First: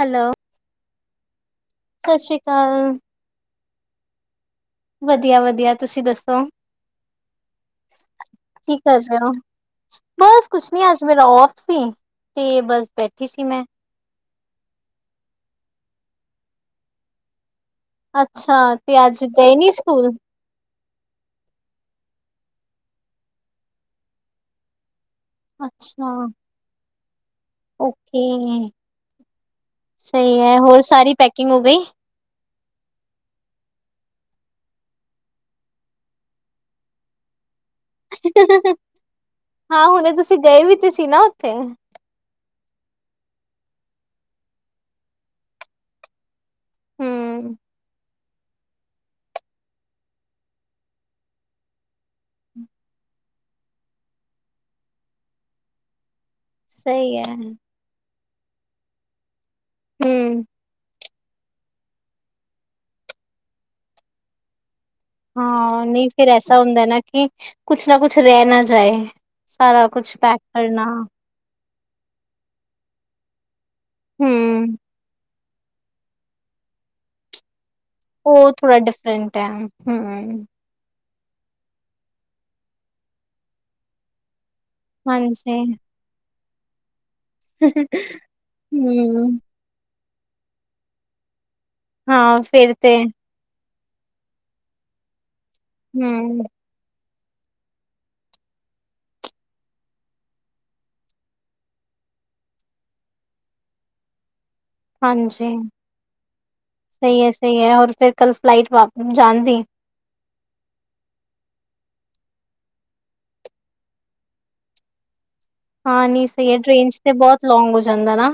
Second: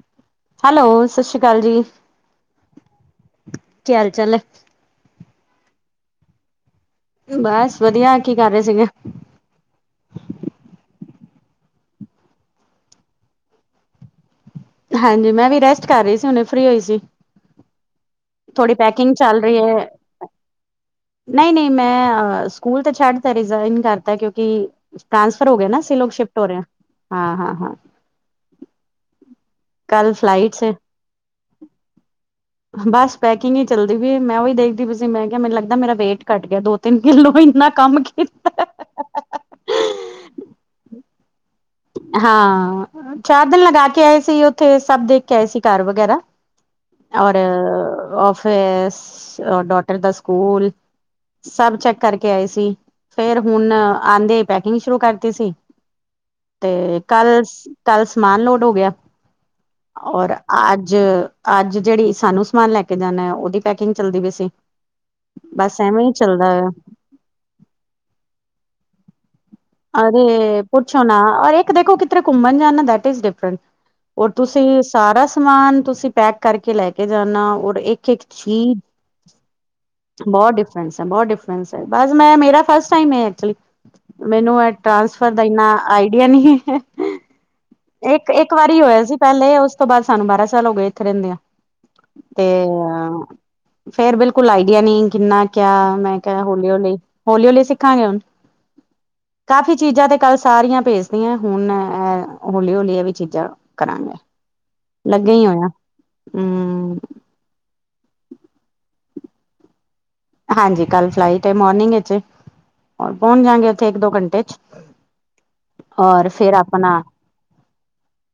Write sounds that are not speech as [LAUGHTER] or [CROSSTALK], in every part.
Hello hello ਸਤਿ ਸ਼੍ਰੀ ਅਕਾਲ ਜੀ। ਸਤਿ ਸ਼੍ਰੀ ਅਕਾਲ। ਕੀ ਆ ਹਾਲ ਚਾਲ ਏ। ਵਧੀਆ ਵਧੀਆ ਤੁਸੀਂ ਦੱਸੋ? ਬਸ ਵਧੀਆ ਕੀ ਕਰ ਰਹੇ ਸੀਗੇ? ਕਰ ਰਹੇ ਹੋ? ਬਸ ਕੁਛ ਨੀ ਅੱਜ ਮੇਰਾ ਔਫ ਸੀ ਤੇ ਬਸ ਬੈਠੀ ਸੀ ਮੈਂ। ਹਾਂਜੀ ਮੈਂ ਵੀ ਰੈਸਟ ਕਰ ਰਹੀ ਸੀ ਹੁਨੇ ਫ੍ਰਰੀ ਹੋਈ ਸੀ। ਅੱਛਾ ਥੋੜ੍ਹੀ ਤੇ ਪੈਕਿੰਗ ਅੱਜ ਚੱਲ ਗਏ ਰਹੀ ਨੀ ਹੈ ਸਕੂਲ? ਨਹੀਂ ਨਹੀਂ ਮੈਂ ਆਂ ਸਕੂਲ ਤੇ ਛੱਡ ਤਾ ਰਿਜ਼ਾਇਨ ਕਰਤਾ ਕਿਉਂਕਿ ਟ੍ਰਾਂਸਫਰ ਹੋ ਗਿਆ ਏਨਾ ਅਸੀ ਲੋਕ ਅੱਛਾ, ਸ਼ਿਫਟ ਹੋ ਰਹੇ ਹਾਂ। ਹਾਂ, ਹਾਂ ਓਕੇ ਕੱਲ ਸਹੀ ਹੈ, ਫਲਾਈਟਸ ਏ ਹੋਰ ਸਾਰੀ ਪੈਕਿੰਗ ਹੋ ਗਈ? ਬਸ ਪੈਕਿੰਗ ਹੀ ਚੱਲਦੀ ਪਈ ਏ ਮੈਂ ਉਹੀ ਦੇਖਦੀ ਪਈ ਸੀ ਮੈਂ ਕਿਹਾ ਮੈਨੂੰ ਲੱਗਦਾ ਮੇਰਾ ਵੇਈਟ ਘੱਟ ਗਿਆ ਦੋ ਤਿੰਨ ਕਿੱਲੋ ਇੰਨਾ ਕੰਮ ਕੀਤਾ। ਹਾਂ ਹੁਣੇ ਤੁਸੀਂ ਗਏ ਵੀ ਤੇ ਸੀ ਨਾ ਉੱਥੇ। ਹਾਂ ਚਾਰ ਦਿਨ ਲਗਾ ਕੇ ਆਏ ਸੀ ਉੱਥੇ ਸਭ ਦੇਖ ਕੇ ਆਏ ਸੀ ਘਰ ਵਗੈਰਾ। ਔਰ ਹੂੰ, ਆਫ਼ਿਸ, ਡੋਟਰ ਦਾ ਸਕੂਲ ਸਭ ਚੈੱਕ ਕਰਕੇ ਆਏ ਸੀ ਫੇਰ ਹੁਣ ਆਦਿਆਂ ਪੈਕਿੰਗ ਸ਼ੁਰੂ ਕਰਤੀ ਸੀ। ਤੇ ਸਹੀ ਕੱਲ, ਹੈ। ਕੱਲ ਸਮਾਨ ਲੋਡ ਹੋ ਗਿਆ ਔਰ ਹੂੰ, ਅੱਜ ਅੱਜ ਜਿਹੜੀ ਸਾਨੂੰ ਸਮਾਨ ਲੈ ਕੇ ਜਾਣਾ ਉਹਦੀ ਪੈਕਿੰਗ ਚੱਲਦੀ ਪਈ ਸੀ। ਬਸ ਹਾਂ ਐਵੇਂ ਨਹੀਂ ਹੀ ਫਿਰ ਚੱਲਦਾ ਐਸਾ ਆ ਹੁੰਦਾ ਨਾ ਕਿ ਕੁਛ ਨਾ ਕੁਛ ਰਹਿ ਨਾ ਜਾਏ। ਸਾਰਾ ਕੁਛ ਪੈਕ ਅਰੇ ਕਰਨਾ। ਪੁੱਛੋਂ ਨਾ ਅਰੇ ਦੇਖੋ ਕਿਥਰੇ ਘੁੰਮਣ ਜਾਣਾ ਦੈਟ ਇਜ਼ ਡਿਫਰੈਂਟ ਔਰ ਹੂੰ, ਤੁਸੀਂ ਸਾਰਾ ਸਮਾਨ ਤੁਸੀਂ ਪੈਕ ਕਰਕੇ ਲੈ ਕੇ ਜਾਣਾ ਔਰ ਇੱਕ ਇੱਕ ਉਹ ਥੋੜਾ ਚੀਜ਼ ਡਿਫਰੈਂਟ ਹੈ ਹਮ। ਬਹੁਤ ਬਹੁਤ ਡਿਫਰਸ ਹੈ ਬਸ ਮੈਂ ਮੇਰਾ ਫਿਰਸਟ ਟਾਈਮ ਏ ਅਕਚੂਲੀ ਮੈਨੂੰ ਇਹ ਟ੍ਰਾਂਸਫਰ ਦਾ ਇੰਨਾ ਹਾਂਜੀ, ਆਈਡੀਆ ਨਹੀਂ ਹੈਂ। ਇੱਕ ਇੱਕ ਵਾਰੀ ਹੋਇਆ ਸੀ ਹੂੰ, ਪਹਿਲੇ ਉਸ ਤੋਂ ਬਾਅਦ ਸਾਨੂੰ ਬਾਰਾਂ ਸਾਲ ਹੋ ਗਏ ਇੱਥੇ ਰਹਿੰਦੇ ਆ। ਹਾਂ ਤੇ ਫਿਰ ਫੇਰ ਬਿਲਕੁਲ ਆਈਡੀਆ ਨਹੀਂ ਕਿੰਨਾ ਕਿਆ ਮੈਂ ਕਿਹਾ ਹੂੰ, ਹੋਲੀ ਹੋਲੀ, ਹੋਲੀ ਹੋਲੀ ਸਿੱਖਾਂਗੇ ਹੁਣ। ਕਾਫ਼ੀ ਚੀਜ਼ਾਂ ਤੇ ਕੱਲ ਸਾਰੀਆਂ ਭੇਜਤਿਆਂ ਹੁਣ ਏ ਹੌਲੀ ਹੌਲੀ ਇਹ ਵੀ ਚੀਜ਼ਾਂ ਕਰਾਂਗੇ ਲੱਗੇ ਹਾਂਜੀ ਹੀ ਹੋਇਆ ਹਮ। ਸਹੀ ਐ, ਸਹੀ ਹੈ ਹੋਰ ਫਿਰ ਕੱਲ ਫਲਾਈਟ ਵਾਪ ਜਾਣ ਦੀ? ਹਾਂਜੀ ਕੱਲ ਫਲਾਈਟ ਮੋਰਨਿੰਗ ਇਛ ਏ। ਹੋਰ ਪਹੁੰਚ ਜਾਂਗੇ ਉੱਥੇ ਇੱਕ ਦੋ ਘੰਟੇ ਚ। ਹਾਂ ਨੀ ਔਰ ਸਹੀ ਫੇਰ ਹੈ ਟ੍ਰੇਨ ਆਪਣਾ ਤੇ ਬਹੁਤ ਲੋਂਂਗ ਹੋ ਜਾਂਦਾ ਨਾ।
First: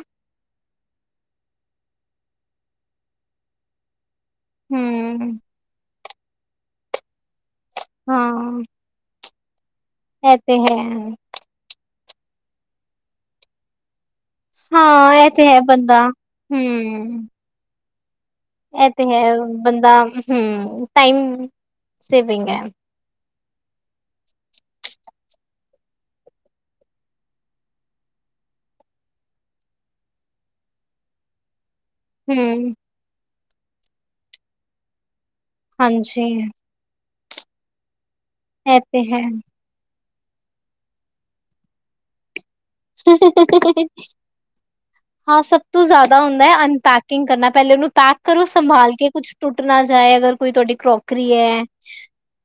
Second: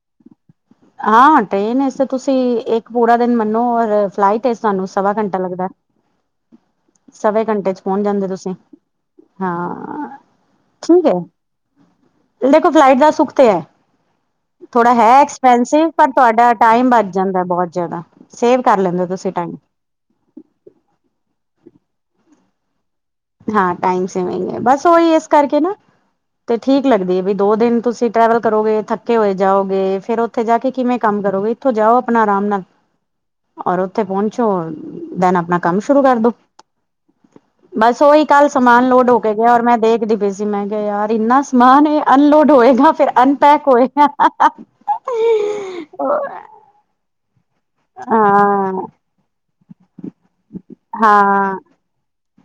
ਹਾਂ ਟ੍ਰੇਨ ਤੇ ਤੁਸੀਂ ਇੱਕ ਪੂਰਾ ਦਿਨ ਮੰਨੋ ਔਰ ਫਲਾਈਟ ਤੁਹਾਨੂੰ ਸਵਾ ਘੰਟਾ ਹੂੰ, ਲੱਗਦਾ। ਸਵੇ ਘੰਟੇ ਚ ਪਹੁੰਚ ਜਾਂਦੇ ਤੁਸੀਂ ਹਾਂ ਹਾਂ, ਇਹ ਤੇ ਠੀਕ ਹੈ। ਦੇਖੋ ਫਲਾਈਟ ਦਾ ਸੁੱਖ ਤੇ ਹੈ। ਥੋੜਾ ਹੈ ਹਾਂ ਇਹ ਤੇ ਹੈ ਐਕਸਪੈਂਸਿਵ ਬੰਦਾ ਪਰ ਤੁਹਾਡਾ ਹੂੰ, ਟਾਈਮ ਬਚ ਜਾਂਦਾ ਬਹੁਤ ਜ਼ਿਆਦਾ। ਸੇਵ ਕਰ ਇਹ ਲੈਂਦੇ ਤੇ ਹੋ ਤੁਸੀਂ ਹੈ, ਟਾਈਮ ਬੰਦਾ ਹਮ ਟਾਈਮ ਸੇਵਿੰਗ ਹੈ। ਹਾਂ ਟਾਈਮ ਸੇਵਿੰਗ ਹੈ ਬਸ ਉਹੀ ਇਸ ਕਰਕੇ ਨਾ ਤੇ ਠੀਕ ਲੱਗਦੀ ਏ ਵੀ ਦੋ ਦਿਨ ਤੁਸੀ ਟਰੈਵਲ ਕਰੋਗੇ ਥੱਕੇ ਹੋਏ ਜਾਓਗੇ ਫੇਰ ਉੱਥੇ ਜਾ ਕੇ ਕਿਵੇਂ ਕੰਮ ਕਰੋਗੇ ਇੱਥੋਂ ਜਾਓ ਆਪਣਾ ਆਰਾਮ ਨਾਲ, ਹੂੰ, ਔਰ ਉੱਥੇ ਪਹੁੰਚੋ, ਦੈਨ ਆਪਣਾ ਕੰਮ ਸ਼ੁਰੂ ਕਰ ਹਾਂਜੀ ਦੋ। ਬਸ ਉਹੀ ਕੱਲ ਇਹ ਸਮਾਨ ਤੇ ਲੋਡ ਹੋ ਹੈ। ਕੇ ਗਿਆ ਔਰ ਮੈਂ ਦੇਖਦੀ ਪਈ ਸੀ ਜੇ ਮਹਿੰਗਾ ਯਾਰ ਇੰਨਾ ਸਮਾਨ ਇਹ ਅਨਲੋਡ ਹੋਏ ਫਿਰ ਅਨਪੈਕ ਹੋਏਗਾ ਹਾਂ ਸਭ ਤੋਂ ਹੋ ਜ਼ਿਆਦਾ ਹੁੰਦਾ ਹੈ [INAUDIBLE] [INAUDIBLE] ਹਾਂ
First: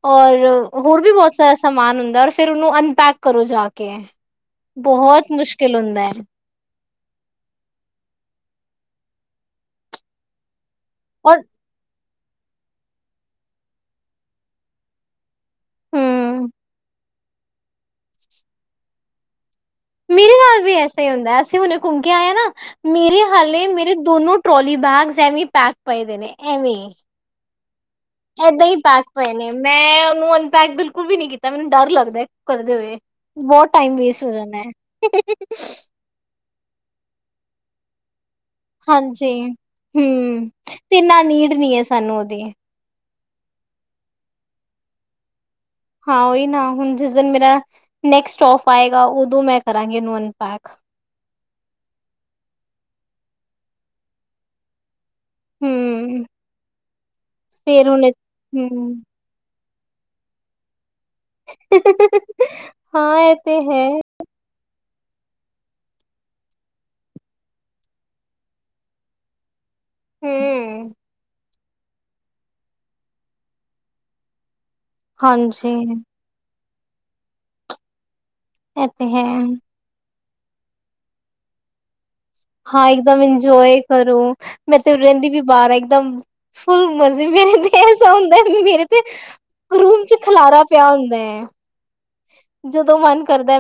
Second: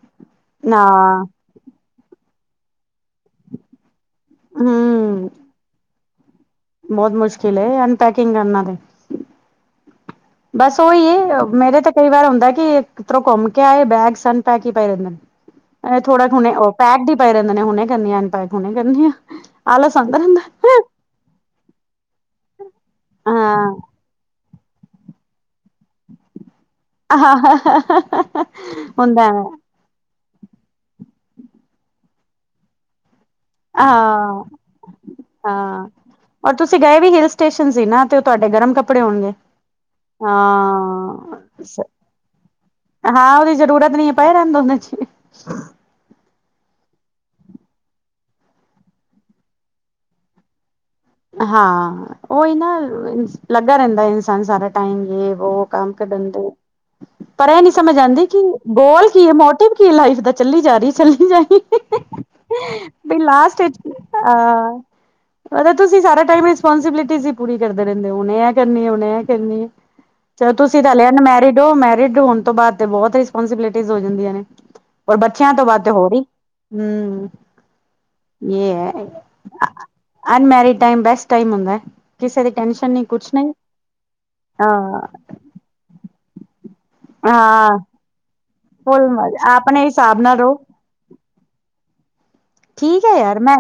ਔਰ ਨਾ ਹੋਰ ਵੀ ਬਹੁਤ ਸਾਰਾ ਸਮਾਨ ਹੁੰਦਾ ਰ ਫੇਰ ਉਹਨੂੰ ਅਨਪੈਕ ਕਰੋ ਜਾ ਕੇ। ਹੂੰ ਬਹੁਤ ਮੁਸ਼ਕਿਲ ਹੁੰਦਾ ਹੈ। ਬਹੁਤ ਮੁਸ਼ਕਿਲ ਐ ਅਨਪੈਕਿੰਗ ਕਰਨਾ ਦੇ। ਬਸ ਉਹੀ ਹੈ। ਪਰ। ਮੇ ਕਿਹਾ ਤੇ ਕਈ ਵਾਰ ਹੁੰਦਾ। ਕਿਧਰੋਂ ਘੁੰਮ ਕੇ ਆਏ ਬੈਗ ਸਨ ਪੈ ਕੇ ਪਏ ਰਿੰਦੇ ਨੇ। ਇਹ ਥੋੜਾ ਹਮ ਹੁਣੇ ਉਹ ਪੈਕ ਵੀ ਪਏ ਰਹਿੰਦੇ ਨੇ ਹੁਣੇ ਕਰਨੀ ਆ ਅਨਪੈਕ ਹੁਣੇ ਕਰਨੀ। ਆਲਸ ਆਂਦਾ ਮੇਰੇ ਰਹਿੰਦਾ ਨਾਲ ਵੀ ਐਸਾ ਹੀ ਹੁੰਦਾ। ਅਸੀਂ ਹੁਣੇ ਘੁੰਮ ਕੇ ਆਏ ਹਾਂ ਨਾ, ਮੇਰੇ ਹਾਲੇ ਹਾਂ ਮੇਰੇ। ਦੋਨੋ ਟਰੋਲੀ ਬੈਗਸ ਐਵੇਂ ਪੈਕ ਪਏਦੇ ਨੇ ਐਵੇਂ। ਹ ਹ। ਏਦਾਂ ਹੀ ਪੈਕ ਪਏ ਨੇ, ਮੈਂ ਉਹਨੂੰ ਅਨਪੈਕ ਬਿਲਕੁਲ ਵੀ ਨੀ ਕੀਤਾ ਮੈਨੂੰ ਡਰ ਲੱਗਦਾ ਕਰਦੇ ਹੋਏ। ਬਹੁਤ ਟਾਈਮ ਵੇਸਟ ਹੋ ਹਾਂ ਜਾਣਾ ਹੈ। ਹਾਂ ਔਰ ਤੁਸੀਂ ਗਏ ਵੀ ਹਿਲ ਸਟੇਸ਼ਨ ਸੀ। ਨਾ ਤੇ ਉਹ ਤੁਹਾਡੇ ਗਰਮ। ਕੱਪੜੇ ਹਾਂਜੀ। ਹੋਣਗੇ ਹਮ ਤੇ ਇੰਨਾ ਹਾਂ ਨੀਡ ਨੀ ਹੈ ਸਾਨੂੰ ਉਹਦੀ। ਹਾਂ ਉਹਦੀ ਜ਼ਰੂਰਤ ਨੀ ਪਏ ਰਹਿਣ ਦੋ ਉਹਦੇ ਚ। ਹਾਂ ਉਹੀ ਨਾ ਹੁਣ ਜਿਸ ਦਿਨ ਮੇਰਾ ਨੈਕਸਟੋਫ ਆਏਗਾ ਉਦੋਂ ਮੈਂ ਕਰਾਂਗੀ ਇਹਨੂੰ ਅਨਪੈਕ। ਹਾਂ। ਉਹੀ। ਨਾ। ਲੱਗਾ। ਰਹਿੰਦਾ। ਇਨਸਾਨ। ਸਾਰਾ। ਟਾਈਮ। ਉਹ। ਕੰਮ। ਕੇ। ਹੂੰ ਦਿੰਦੇ। ਪਰ। ਇਹ। ਨੀ। ਫੇਰ ਸਮਝ। ਹੁਣ ਆਉਂਦੀ। ਕਿ। ਹੂੰ ਬੋਲ। ਕੀ। ਹੈ। ਮੋਟਿਵ। ਕੀ। ਲਾਈਫ। ਦਾ। ਚੱਲੀ। ਜਾ। ਰਹੀ। ਚੱਲੀ। ਜਾਹੀ। ਬਈ। ਹਾਂ ਇਹ ਤੇ ਲਾਸਟ। ਹੈ ਹਾਂ। ਉਹਦੇ। ਤੁਸੀਂ। ਸਾਰਾ। ਟਾਈਮ। ਰਿਸਪੋਂਸੀਬਿਲਿਟੀ। ਹੀ। ਪੂਰੀ। ਕਰਦੇ। ਰਹਿੰਦੇ। ਹੋ ਓਨੇ। ਇਹ। ਕਰਨੀ। ਓਨੇ। ਕਰਨੀ ਹੈ। ਚਲੋ। ਤੁਸੀਂ। ਹੂੰ ਤਾਂ। ਲਿਆ। ਮੈਰਿਡ। ਹੋ। ਮੈਰਿਡ। ਹੋਣ। ਤੋਂ। ਬਾਅਦ ਤੇ। ਬਹੁਤ। ਰਿਸਪੋਂਸੀਬਿਲਿਟੀ। ਹੋ। ਜਾਂਦੀਆਂ। ਨੇ। ਔਰ। ਬੱਚਿਆਂ। ਤੋਂ। ਹਾਂਜੀ ਬਾਅਦ। ਹੋ। ਰਹੀ। ਹਮ। ਇਹ। ਹੈ। ਅਨਮੈਰੀਡ। ਟਾਈਮ। ਬੈਸਟ। ਟਾਈਮ। ਹੁੰਦਾ। ਕਿਸੇ ਦੀ ਹਾਂ। ਟੈਨਸ਼ਨ ਨਹੀਂ ਇੱਕਦਮ। ਕੁਛ ਨਹੀਂ ਇੰਜੋਏ। ਕਰੂ। ਹਾਂ ਮੈਂ। ਤੇ। ਰਹਿੰਦੀ। ਵੀ। ਬਾਹਰ। ਆ। ਇੱਕਦਮ। ਫੁੱਲ। ਮਜ਼ੇ। ਮੇ। ਹਾਂ ਐਸਾ। ਹੁੰਦਾ। ਮੇਰੇ। ਤੇ। ਫੁੱਲ ਮਜ਼ਾ ਆਪਣੇ ਰੂਮ ਚ ਹਿਸਾਬ ਨਾਲ ਰਹੋ ਖਲਾਰਾ। ਪਿਆ ਹੁੰਦਾ ਹੈ। ਜਦੋਂ ਠੀਕ ਹੈ। ਮਨ ਯਾਰ ਮੈਂ। ਕਰਦਾ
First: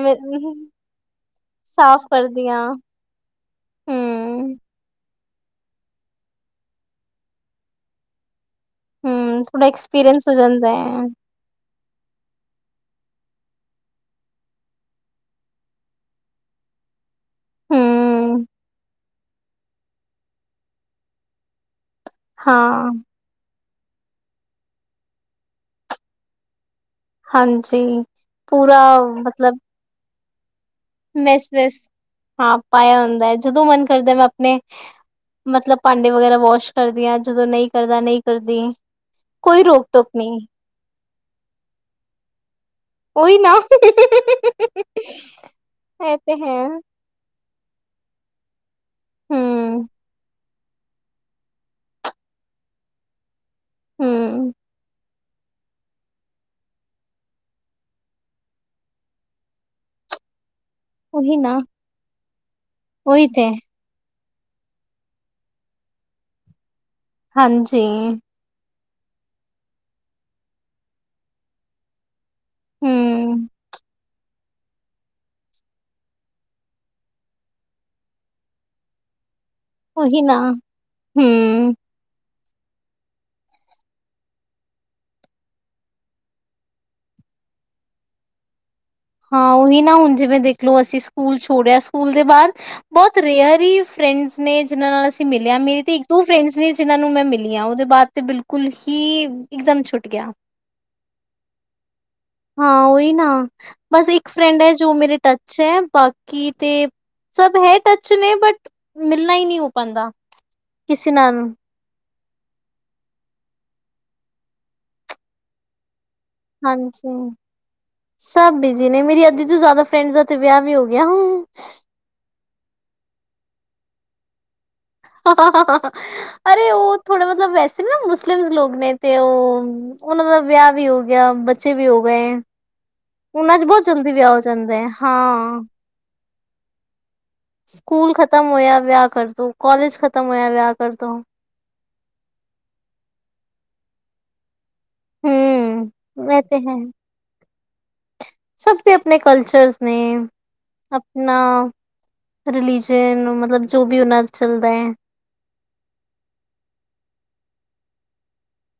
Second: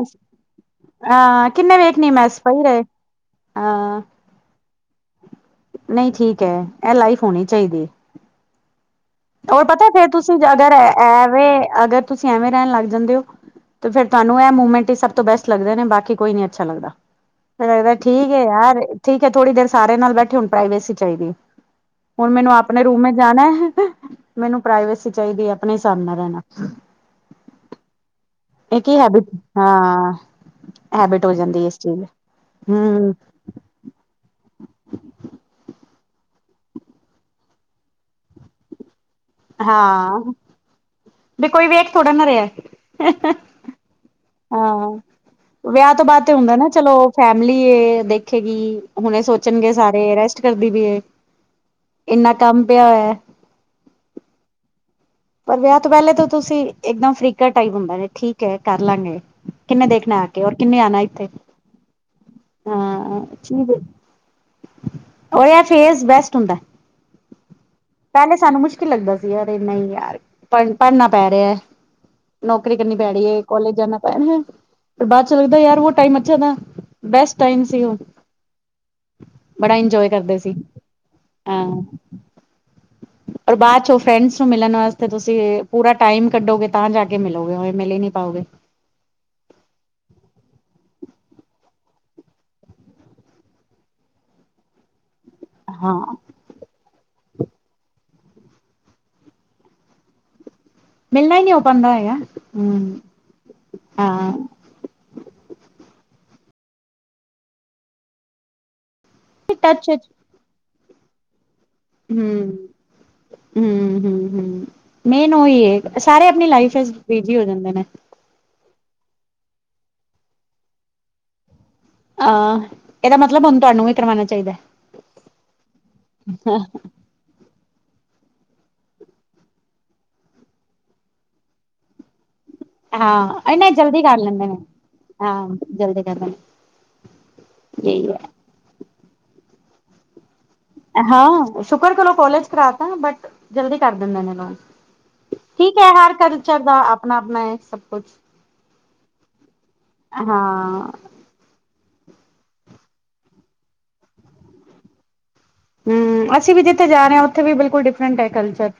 ਹਾਂ ਕਿੰਨੇ ਸਾਫ਼ ਵੇਖਣੀ ਮੈਸ ਕਰਦੀ ਪਈ ਹਾਂ ਰਹੇ। ਹਾਂ। ਹੂੰ ਨਹੀਂ ਠੀਕ ਹੈ। ਇਹ ਲਾਈਫ ਹੋਣੀ ਚਾਹੀਦੀ। ਹੂੰ, ਹੋਰ ਥੋੜਾ ਪਤਾ ਫੇਰ ਐਕਸਪੀਰੀਅੰਸ ਹੋ ਤੁਸੀਂ ਜਾਂਦਾ ਅਗਰ। ਹੈ, ਐਵੇਂ ਅਗਰ ਤੁਸੀਂ ਐਵੇਂ ਰਹਿਣ ਲੱਗ ਜਾਂਦੇ ਹੋ। ਤੇ ਫਿਰ ਤੁਹਾਨੂੰ ਇਹ ਮੂਮੈਂਟ ਹੀ ਸਭ ਤੋਂ ਬੈਸਟ ਲੱਗਦੇ ਨੇ ਬਾਕੀ ਕੋਈ ਨੀ ਅੱਛਾ ਲੱਗਦਾ। ਫਿਰ ਠੀਕ ਹੈ ਹੂੰ, ਯਾਰ ਠੀਕ ਹੈ ਥੋੜ੍ਹੀ ਦੇਰ ਸਾਰੇ ਨਾਲ ਬੈਠੇ ਹੁਣ ਪ੍ਰਾਈਵੇਸੀ ਚਾਹੀਦੀ। ਹੁਣ ਮੈਨੂੰ ਆਪਣੇ ਹਾਂ, ਰੂਮ ਜਾਣਾ, ਮੈਨੂੰ ਪ੍ਰਾਈਵੇਸੀ ਚਾਹੀਦੀ ਹੈ ਆਪਣੇ ਹਿਸਾਬ ਨਾਲ ਰਹਿਣਾ। ਹਾਂਜੀ, ਪੂਰਾ ਇਹ ਕੀ ਹੈਬਿਟ ਮਤਲਬ। ਹਾਂ ਹੈਬਿਟ ਹੋ ਬਸ, ਜਾਂਦੀ ਇਸ ਬਸ ਚੀਜ਼ ਹਾਂ ਪਾਇਆ ਹਮ ਹੁੰਦਾ ਹੈ ਜਦੋਂ ਮਨ ਕਰਦਾ ਮੈਂ ਆਪਣੇ। ਮਤਲਬ ਭਾਂਡੇ ਵਗੈਰਾ ਵਾਸ਼ ਕਰਦੀਆਂ ਜਦੋਂ ਨਹੀਂ ਕਰਦਾ ਨਹੀਂ ਕਰਦੀ। ਕੋਈ ਰੋਕ ਟੋਕ ਹਾਂ, ਨਹੀਂ। ਵੀ ਕੋਈ ਵੇਖ ਥੋੜਾ ਨਾ ਰਿਹਾ। ਉਹੀ ਨਾ ਹਾਂ ਇਹ ਤੇ ਹੈ। ਫੈਮਿਲੀ ਦੇਖੇਗੀ, ਹੁਣੇ ਇਹ ਸੋਚਣਗੇ ਹੂੰ। ਸਾਰੇ ਰੈਸਟ। ਕਰਦੀ ਪਈ, ਇੰਨਾ ਕੰਮ ਪਿਆ ਹੋਇਆ। ਹਮ। ਪਰ ਵਿਆਹ ਤੋਂ ਪਹਿਲੇ ਤਾਂ ਤੁਸੀਂ ਇੱਕਦਮ ਫਰੀਕਾ ਟਾਈਪ ਹੁੰਦਾ ਨੇ ਠੀਕ ਹੈ ਕਰ ਲਵਾਂਗੇ। ਕਿੰਨੇ ਦੇਖਣਾ ਆ ਕੇ ਰ ਕਿੰਨੇ ਆ। ਉਹੀ ਨਾ, [UNINTELLIGIBLE] ਹਾਂ ਉਹੀ ਤੇ, ਚੀ। [UNINTELLIGIBLE] ਉਹ ਇਹ ਫੇਸ ਬੈਸਟ ਹੁੰਦਾ। ਹਾਂਜੀ। ਞੇ ਸਾਨੂੰ ਮੁਸ਼ਕਿਲ ਲੱਗਦਾ ਸੀ ਯਾਰ, ਨਹੀਂ ਯਾਰ ਪੜ ਪੜਨਾ ਪੈ ਰਿਹਾ। ਨੌਕਰੀ ਕਰਨੀ ਪੈ ਰਹੀ ਹੈ, ਹੂੰ, ਕਾਲਜ ਜਾਣਾ ਪੈਣਾ। ਪਰ ਬਾਅਦ ਚ ਲੱਗਦਾ ਯਾਰ ਉਹ ਟਾਈਮ ਅੱਛਾ ਥਾ। ਬੈਸਟ ਟਾਈਮ ਸੀ ਉਹ। ਬੜਾ ਇੰਜੋਏ ਉਹੀ ਕਰਦੇ ਨਾ, ਸੀ, ਹੂੰ। ਹਾਂ। ਔਰ ਬਾਅਦ ਚ ਉਹ ਫਰੈਂਡਸ ਨੂੰ ਮਿਲਣ ਵਾਸ ਤੇ ਤੁਸੀਂ ਪੂਰਾ ਟਾਈਮ ਕੱਢੋਗੇ, ਤਾਂ ਜਾ ਕੇ ਮਿਲੋਗੇ। ਓਵੇ ਮਿਲ ਹੀ ਨੀ ਪਾਓਗੇ। ਹਾਂ, ਉਹੀ ਨਾ ਹੁਣ ਜਿਵੇਂ ਦੇਖਲੋ, ਅਸੀਂ ਸਕੂਲ ਛੋੜਿਆ, ਸਕੂਲ ਦੇ ਬਾਅਦ ਬਹੁਤ ਰੇਅਰ ਹੀ ਫਰੈਂਡਸ ਨੇ ਜਿਹਨਾਂ ਨਾਲ ਅਸੀਂ ਮਿਲਿਆ। ਮੇਰੀ ਤੇ ਹਾਂ ਇੱਕ-ਦੋ ਫਰੈਂਡਸ ਨੇ ਜਿਹਨਾਂ ਨੂੰ ਮੈਂ ਮਿਲੀਆਂ। ਉਹਦੇ ਬਾਅਦ ਤੇ ਬਿਲਕੁਲ ਹੀ ਇੱਕਦਮ ਛੁੱਟ ਗਿਆ। ਮਿਲਣਾ ਹੀ ਨਹੀ ਹੋ ਪਾਉਂਦਾ ਹੈਗਾ। ਹਾਂ, ਹਮ ਉਹੀ ਨਾ। ਬਸ ਇੱਕ ਹਾਂ ਫਰੈਂਡ ਹੈ ਜੋ ਮੇਰੇ ਟੱਚ ਹੈ। ਬਾਕੀ ਤੇ, ਸਭ ਹੈ ਟੱਚ ਨੇ ਬਟ ਮਿਲਣਾ ਹੀ ਨਹੀਂ ਹੋ ਟੱਚ ਪਾਉਂਦਾ ਕਿਸੇ ਨਾਲ। ਹੁਂ। ਹੁਂ-ਹੁਂ, ਹੁਂ, ਮੇਨ ਉਹੀ ਹੈ। ਸਾਰੇ ਆਪਣੀ ਲਾਈਫ ਵਿੱਚ ਹਾਂਜੀ ਬਿਜੀ ਹੋ ਜਾਂਦੇ ਨੇ। ਸਭ ਬਿਜ਼ੀ ਨੇ। ਮੇਰੀ ਅੱਧੀ ਤੋਂ ਜ਼ਿਆਦਾ ਫਰੈਂਡਜ ਦਾ ਤਾ ਵਿਆਹ ਵੀ ਹੋ ਗਿਆ। ਅਹ, ਇਹਦਾ ਮਤਲਬ ਹੁਨ ਤੁਹਾਨੂੰ ਵੀ ਕਰਵਾਉਣਾ ਚਾਹੀਦਾ। ਹਾਂ, ਅਰੇ ਉਹ ਥੋੜਾ ਮਤਲਬ ਵੈਸੇ ਨਾ, ਮੁਸਲਿਮਸ ਲੋਗ ਨੇ ਤੇ ਉਹ ਉਹਨਾਂ ਦਾ ਵਿਆਹ ਵੀ ਹੋ ਗਿਆ, ਬੱਚੇ ਵੀ ਹੋ ਗਏ। ਹਾਂ ਉਹਨਾਂ ਚ ਨਹੀਂ ਬਹੁਤ ਜਲਦੀ ਵਿਆਹ ਹੋ ਜਾਂਦਾ ਹੈ। ਹਾਂ। ਜਲਦੀ ਕੈਂਦੇਨ। ਸਕੂਲ ਖਤਮ ਹੋਇਆ, ਵਿਆਹ ਕਰ ਦੋ। ਕੌਲਜ ਖਤਮ ਹੋਇਆ, ਵਿਆਹ ਕਰ ਦੋ ਹਾਂ, ਸ਼ੁਕਰ ਕਰੋ ਕੋਲਜ ਕਰਾ ਤਾ। ਬਟ ਜਲਦੀ ਕਰ ਦਿੰਦੋ ਨੇ ਠੀਕ ਹੈ, ਹਮ ਹਰ ਇਹ ਤੇ ਕਲਚਰ ਹੈ ਦਾ ਆਪਣਾ-ਆਪਣਾ ਹੈ ਸਭ ਕੁਛ ਸਭ ਦੇ ਆਪਣੇ ਕਲਚਰਸ ਨੇ। ਹਾਂ ਨਾ, ਰਿਲੀਜਨ ਨੂੰ, ਮਤਲਬ ਜੋ ਵੀ ਉਹਨਾਂ ਚੱਲਦਾ ਹੈ। ਹੁਂ, ਅਸੀਂ ਵੀ ਜਿੱਥੇ ਜਾ ਰਹੇ ਹਾਂ ਉੱਥੇ ਵੀ ਬਿਲਕੁਲ ਡਿਫਰੈਂਟ ਹੈ ਕਲਚਰ।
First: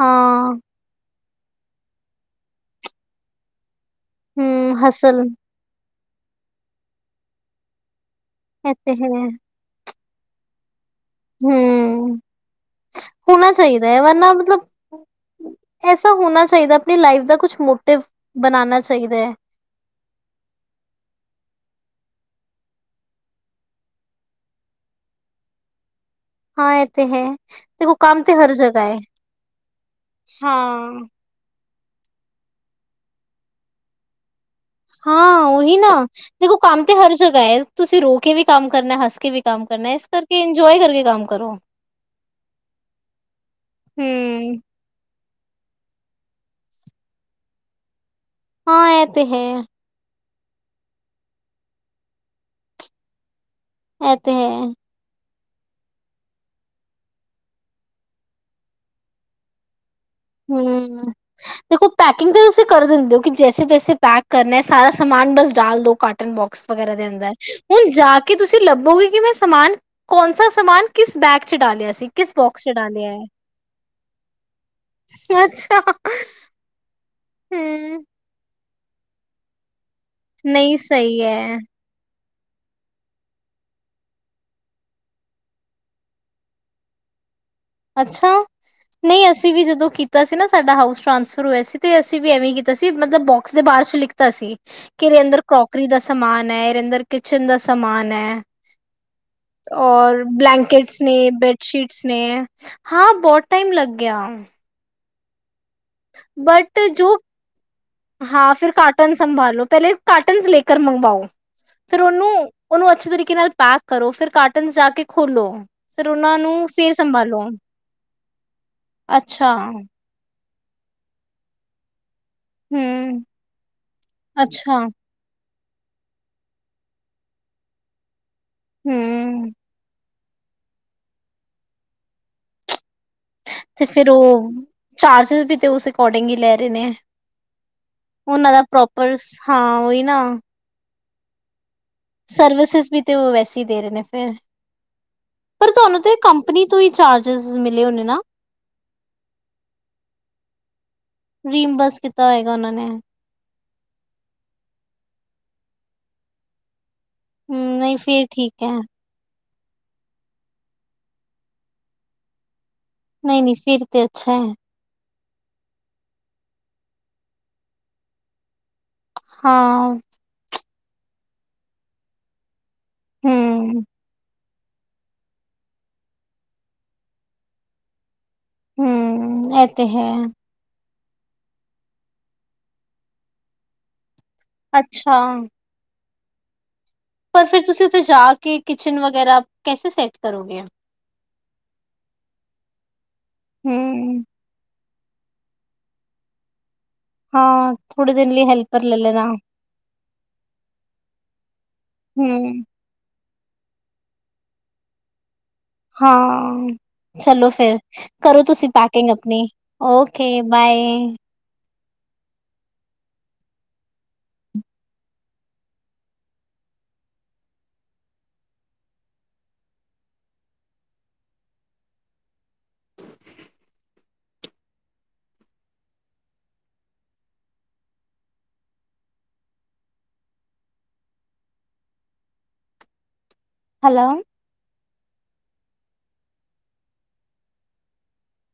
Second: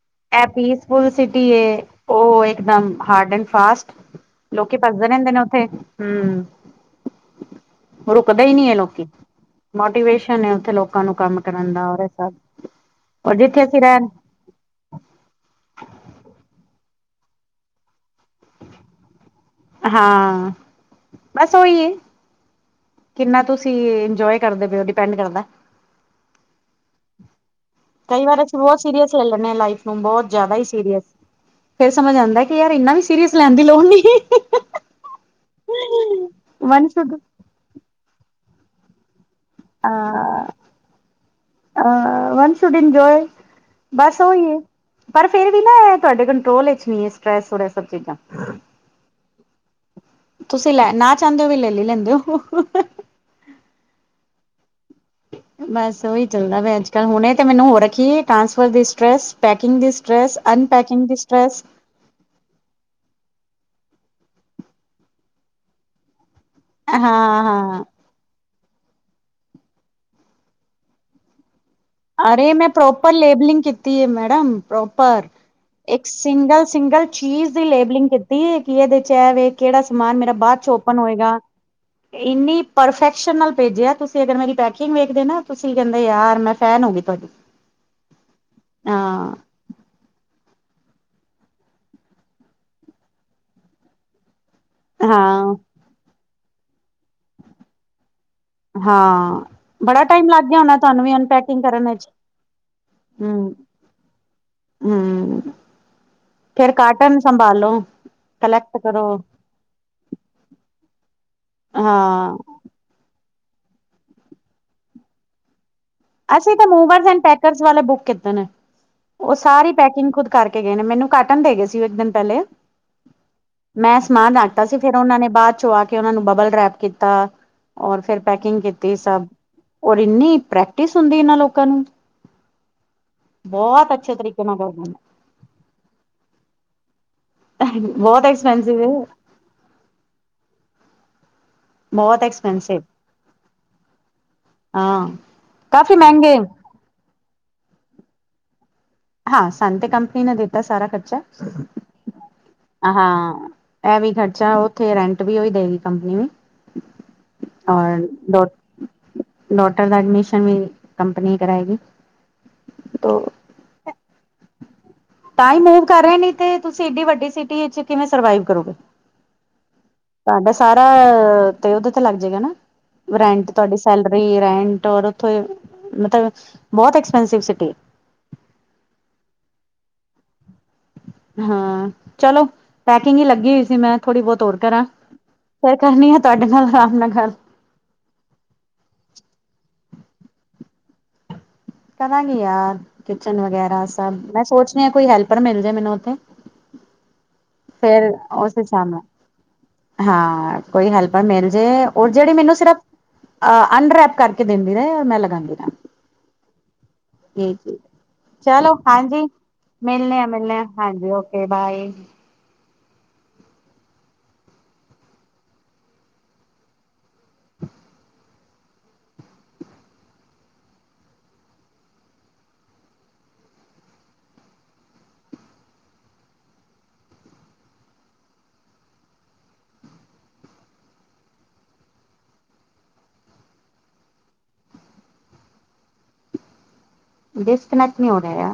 ਹਾਂ। ਐ ਪੀਸਫੁਲ ਸਿਟੀ ਏ, ਓ ਇੱਕਦਮ ਹਾਰਡ ਐਂਡ ਫਾਸਟ ਹਮ ਲੋਕੀ, ਭੱਜਦੇ ਹਸਲ ਰਹਿੰਦੇ ਨੇ ਉੱਥੇ, ਹਮ ਰੁਕਦੇ ਹੀ ਨੀ ਐ ਇਹ ਤੇ ਲੋਕੀ, ਹੈ ਮੋਟੀਵੇਸ਼ਨ ਐ, ਉੱਥੇ ਲੋਕ ਲੋਕਾਂ ਨੂੰ, ਕੰਮ ਕਰਨ ਦਾ ਔਰ ਐ ਹਮ ਸਬ, ਹੋਣਾ ਜਿੱਥੇ ਅਸੀਂ ਚਾਹੀਦਾ ਹੈ ਰੈਨ ਵਰਨਾ ਮਤਲਬ ਐਸਾ ਹੋਣਾ ਚਾਈਦਾ, ਆਪਣੀ ਲਾਈਫ ਦਾ, ਕੁਛ ਮੋਟਿਵ ਬਨਾਨਾ ਚਾਈਦਾ। ਹਾਂ, ਬਸ ਓਈ ਏ। ਕਿੰਨਾ ਤੁਸੀਂ ਇੰਜੋਏ ਕਰਦੇ ਪਏ ਓ, ਡਿਪੈਂਡ ਕਰਦਾ। ਹਾਂ, ਏ ਤੇ ਹੈ। ਦੇਖੋ ਕੰਮ ਕਈ ਤੇ ਵਾਰ ਹਰ ਅਸੀਂ ਬੌਤ ਜਗ੍ਹਾ ਹੈ ਸੀਰੀਅਸ ਲੈ ਲੈਨੇ ਆ, ਲਾਈਫ ਨੂੰ ਬੌਤ ਜਯਾਦਾ ਹੀ ਸੀਰੀਅਸ। ਹਾਂ ਫੇਰ ਸਮਝ ਆਂਦਾ ਕਿ, ਯਾਰ ਇੰਨਾ ਵੀ ਸੀਰੀਅਸ ਲੈਣ ਦੀ ਲੋੜ ਨੀਂ। ਹਾਂ, ਓਹੀ ਨਾ, ਦੇਖੋ ਕੰਮ ਤੇ ਹਰ ਸ਼ੁਡ ਜਗ੍ਹਾ ਐ, ਤੁਸੀਂ ਰੋ ਕੇ ਵੀ ਕੰਮ ਕਰਨਾ, ਹੱਸ ਕੇ ਵੀ ਕੰਮ [UNINTELLIGIBLE] ਕਰਨਾ ਇਸ ਕਰਕੇ ਇੰਜੋਏ ਕਰਕੇ ਕੰਮ ਕਰੋ ਵਨ ਸ਼ੁਡ ਇੰਜੋਏ। ਬਸ ਓਈ ਏ, ਹੂੰ ਪਰ ਫੇਰ ਵੀ ਨਾ, ਏ ਤੁਆਡੇ ਕੰਟਰੋਲ ਵਿੱਚ ਨਈਂ ਐ, ਸਟ੍ਰੈੱਸ ਔਰ ਏ ਸਬ ਚੀਜ਼ਾਂ। ਹਾਂ, ਏ ਤੇ ਹੈ। ਤੁਸੀਂ ਲੈ, ਨਾ ਚਾਂਦੇ ਵੀ ਲੈ ਲ ਲੈਂਦੇ ਓ। ਐ ਤੇ ਹੈ। ਬਸ, ਓਹੀ ਚੱਲਦਾ ਪਿਆ ਅੱਜ -ਕੱਲ ਹੁਣੇ ਤੇ ਮੈਨੂੰ ਹੋ ਰੱਖੀ, ਟਰਾਂਸਫਰ ਦੀ ਸਟ੍ਰੈੱਸ ਪੈਕਿੰਗ ਦੀ ਸਟ ਟ੍ਰੈੱਸ ਅੰਨਪੈਕਿੰਗ ਦੀ ਸਟ੍ਰੈੱਸ ਪੈਕਿੰਗ ਤਾਂ ਤੁਸੀਂ ਕਰ ਦਿੰਦੇ, ਹੋ ਕਿ ਜੈਸੇ ਤੇਸੇ ਪੈਕ ਕਰਨਾ ਸਾਰਾ ਸਮਾਨ ਬਸ ਡਾਲ ਦਿਉ ਕਾਟਨ ਬੋਕਸ ਵਗੈਰਾ ਹਾਂ ਦੇ ਅੰਦਰ ਹਾਂ ਹੁਣ ਜਾ ਕੇ ਕਿ ਤੁਸੀਂ ਲੱਭੋਗੇ ਕਿ, ਮੈਂ ਸਮਾਨ ਕੌਣਸਾ ਸਮਾਨ ਕਿਸ ਬੈਗ ਚ ਡਾਲਿਆ ਸੀ ਕਿਸ ਅਰੇ ਬੋਕਸ ਮੈਂ ਚ ਡਾਲਿਆ ਪ੍ਰੋਪਰ ਲੇਬਲਿੰਗ ਕੀਤੀ ਹੈ ਮੈਡਮ ਪ੍ਰੋਪਰ ਹੈ ਅੱਛਾ ਇੱਕ ਸਿੰਗਲ-ਸਿੰਗਲ ਚੀਜ਼ ਦੀ ਹਮ ਲੇਬਲਿੰਗ ਕੀਤੀ, ਕਿ ਇਹਦੇ ਚ ਕੇੜਾ, ਸਮਾਨ ਮੇਰਾ ਬਾਦ 'ਚ ਨਹੀਂ ਓਪਨ ਸਹੀ ਹੋਏਗਾ? ਹੈ ਇੰਨੀ, ਪਰਫੈਕਸ਼ਨ ਨਾਲ ਭੇਜਿਆ ਤੁਸੀਂ, ਅਗਰ ਮੇਰੀ ਪੈਕਿੰਗ ਵੇਖਦੇ ਨਾ, ਤੁਸੀਂ ਕੇਂਦੇ ਯਾਰ ਮੈਂ ਫੈਨ, ਹੋ ਗਈ ਤੁਆਡੀ। ਅੱਛਾ, ਨਈਂ ਅਸੀ ਵੀ ਜਦੋ ਕੀ ਕੀਤਾ ਸੀ ਨਾ ਸਾਡਾ ਹਾਊਸ ਟਰਾਂਸਫਰ ਹੋਇਆ ਸੀ, ਤੇ ਅਸੀ ਵੀ ਐਵੇਂ ਕੀਤਾ ਸੀ, ਮਤਲਬ ਬੋਕਸ ਦੇ ਬਾਰ ਚ ਲਿਖ ਤਾ ਸੀ। ਕਿਦੇ ਅੰਦਰ ਹਾਂ ਕਰੋਕਰੀ ਦਾ ਸਮਾਨ ਐ, ਐਦੇ ਅੰਦਰ ਕਿਚਨ ਦਾ ਸਮਾਨ ਐ। ਹਾਂ ਬੜਾ ਔਰ ਟਾਈਮ ਲੱਗ ਗਿਆ ਹੋਣਾ ਬਲੈਂਕੇਟਸ ਤੁਹਾਨੂੰ ਵੀ ਨੇ, ਬੈਡ ਅਨਪੈਕਿੰਗ ਕਰਨ ਸ਼ੀਟਸ ਵਿੱਚ ਨੇ ਹਾਂ, ਬੋਤ ਟਾਈਮ ਲੱਗ ਗਇਆ ਹੂੰ, ਫੇਰ ਬਟ ਜੋ ਕਾਰਟਨ ਸੰਭਾਲੋ। ਹਾਂ, ਫੇਰ ਕਲੈਕਟ ਕਰੋ ਕਾਰਟਨ ਸੰਭਾਲੋ, ਪੈਲੇ ਕਾਰਟਂਸ ਲੇਕਰ ਮੰਗਵਾਓ, ਫੇਰ ਓਨੂੰ ਹਾਂ ਓਨੂੰ ਅੱਛੇ ਤਰੀਕੇ ਨਾਲ ਪੈਕ ਕਰੋ, ਫੇਰ ਕਾਰਟਂਸ ਜਾ ਕੇ ਖੋਲੋ। ਫਿਰ ਉਹਨਾਂ ਅਸੀ ਤੇ ਨੂੰ ਫੇਰ ਮੂਵਰਸ ਐਂਡ ਸੰਭਾਲੋ ਪੈਕਰਸ ਵਾਲੇ ਬੁੱਕ ਕੀਤੇ ਨੇ, ਓ ਅੱਛਾ ਸਾਰੀ ਪੈਕਿੰਗ ਖੁਦ ਕਰਕੇ ਗਏ ਨੇ, ਮੈਨੂੰ ਕਾਟਨ ਦੇਗੇ ਸੀ ਓ ਏੱਕ ਦਿਨ ਪੈਲੇ ਹੂੰ ਮੈਂ ਸਮਾਨ ਰਾਖਤਾ ਸੀ, ਅੱਛਾ ਫੇਰ ਓਨਾਂ ਨੇ ਬਾਦ ਚੋ ਆ ਕੇ ਕੇ ਓਨਾਂ ਨੂੰ ਬਬਲ ਰੈਪ ਕੀਤਾ, ਔਰ ਫੇਰ ਪੈਕਿੰਗ ਕੀਤੀ‌, ਸਭ ਹੂੰ ਔਰ ਇੰਨੀ ਪ੍ਰੈਕ ਪ੍ਰੈਕਟਿਸ ਹੂੰਦੀ ਇਨਾਂ ਲੋਕਾ ਨੂੰ ਤੇ ਬਹੁਤ ਫੇਰ ਅੱਛੇ ਓ ਤਰੀਕੇ ਨਾਲ ਕਰਦੇ ਚਾਰਜਿਸ ਵੀ ਤੇ ਉਸ ਅਕੋਰਡਿੰਗ ਈ ਲੈ ਰਨੇ ਨੇ। ਨੇ ਬਹੁਤ ਓਨਾਂ ਦਾ ਐਕਸਪੈਂਸਿਵ ਹੈ ਪ੍ਰੋਪਰਸ, ਹਾਂ ਓਈ ਨਾ ਬਹੁਤ ਐਕਸਪੈਂਸਿਵ ਸਰਵਿਸਿਸ ਵੀ ਤੇ ਓ ਵੈਸੇ ਈ ਦੇਰੇ ਨੇ ਫੇਰ ਹਾਂ ਪਰ ਕਾਫੀ ਤੁਹਾਨੂੰ ਤੇ ਮਹਿੰਗੇ ਕੰਪਨੀ ਤੂਈ ਚਾਰਜਿਸ ਮਿਲੇ ਹੁਨੇ ਨਾ ਹਾਂ, ਸਾਨੂੰ ਤੇ ਕੰਪਨੀ ਨੇ ਦਿੱਤਾ ਸਾਰਾ ਖਰਚਾ, ਕੀਤਾ ਹੋਏਗਾ ਉਹਨਾਂ ਨੇ ਆ ਹਾਂ ਐ ਵੀ ਖਰਚਾ ਓਥੇ, ਰੈਂਟ ਵੀ ਓਈ ਦੇਗੀ ਕੰਪਨੀ ਵੀ ਹੂੰ ਨਹੀਂ ਹਾਂ ਫਿਰ ਡੋਟ ਠੀਕ ਹੈ ਡੋਟਰ ਦਾ ਐਡਮਿਸ਼ਨ ਵੀ ਕੰਪਨੀ ਕਰਾਏਗੀ। ਨਈ, ਫੇਰ ਤੇ ਅੱਛਾ ਐ। ਤਾਂਈ ਮੂਵ ਕਰ ਰਏ ਨੇ, ਤੇ ਤੁਸੀ ਏੱਡੀ ਵੱਡੀ ਸਿਟੀ ਇੱਚ ਕਿਵੇਂ ਸਰਵਾਈਵ ਕਰੋਗੇ? ਹਾਂ। ਤਾਡਾ ਸਾਰਾ, ਤੇ ਉਦੇ ਤੇ ਲੱਗ ਜੇਗਾ ਨਾ ਰੈਂਟ ਤੁਆਡੀ ਹੂੰ ਸੈਲਰੀ ਰੈਂਟ ਉੱਥੇ, ਮਤਲਬ ਬੋਤ ਐਕਸਪੈਂਸਿਵ ਸਿਟੀ ਏ। ਹੂੰ, ਐ ਤੇ ਹੈ। ਹਾਂ, ਚਲੋ ਪੈਕਿੰਗ ਈ ਲੱਗੀ ਹੋਈ ਸੀ ਮੈਂ ਥੋੜੀ ਬੋਤ ਹੋਰ ਅੱਛਾ। ਫੇਰ ਕਰਨੀ ਆ ਤੁਆਡੇ ਨਾਲ ਆਰਾਮ ਨਾਲ ਗੱਲ ਫੇਰ ਤੁਸੀ ਉੱਥੇ ਜਾ ਕੇ, ਕਿਚਨ ਵਗੈਰਾ ਕੈਸੇ ਸੈੱਟ ਕਰੋਗੇ ਆਂ? ਕਰਾਂਗੀ ਯਾਰ ਕਿਚਨ ਵਗੈਰਾ ਸਭ, ਹੂੰ ਮੈਂ ਸੋਚ ਰਿਆਂ ਕੋਈ ਹੈਲਪਰ ਮਿਲ ਜੇ ਮੈਨੂੰ ਓੱਥੇ ਹਾਂ ਫੇਰ ਥੋੜੇ ਦਿਨ ਲਈ ਓਸ ਹੈਲਪਰ ਹਿਸਾਬ ਲੈ ਨਾਲ ਲੈਣਾ ਹਾਂ, ਕੋਈ ਹੈਲਪਰ ਮੇਲ ਜੇ, ਓ ਜੇੜੀ ਹੂੰ ਮੈਨੂੰ ਸਿਰਫ ਅ ਅਨਰੈਪ ਕਰਕੇ ਦੇਂਦੀ ਰਏ, ਔਰ ਮੈਂ ਲਗਾਂਦੀ ਰਾਂ। ਹਾਂ। ਚਲੋ ਫੇਰ, ਕਰੋ ਤੁਸੀ ਚਲੋ ਪੈਕਿੰਗ ਹਾਂਜੀ ਅਪਨੀ ਮਿਲਣੇ ਆ ਓਕੇ, ਮਿਲਣੇ ਆ ਹਾਂਜੀ bye. Okay, bye. Hello. Disconnect ਨੀ ਹੋ ਰੇਆ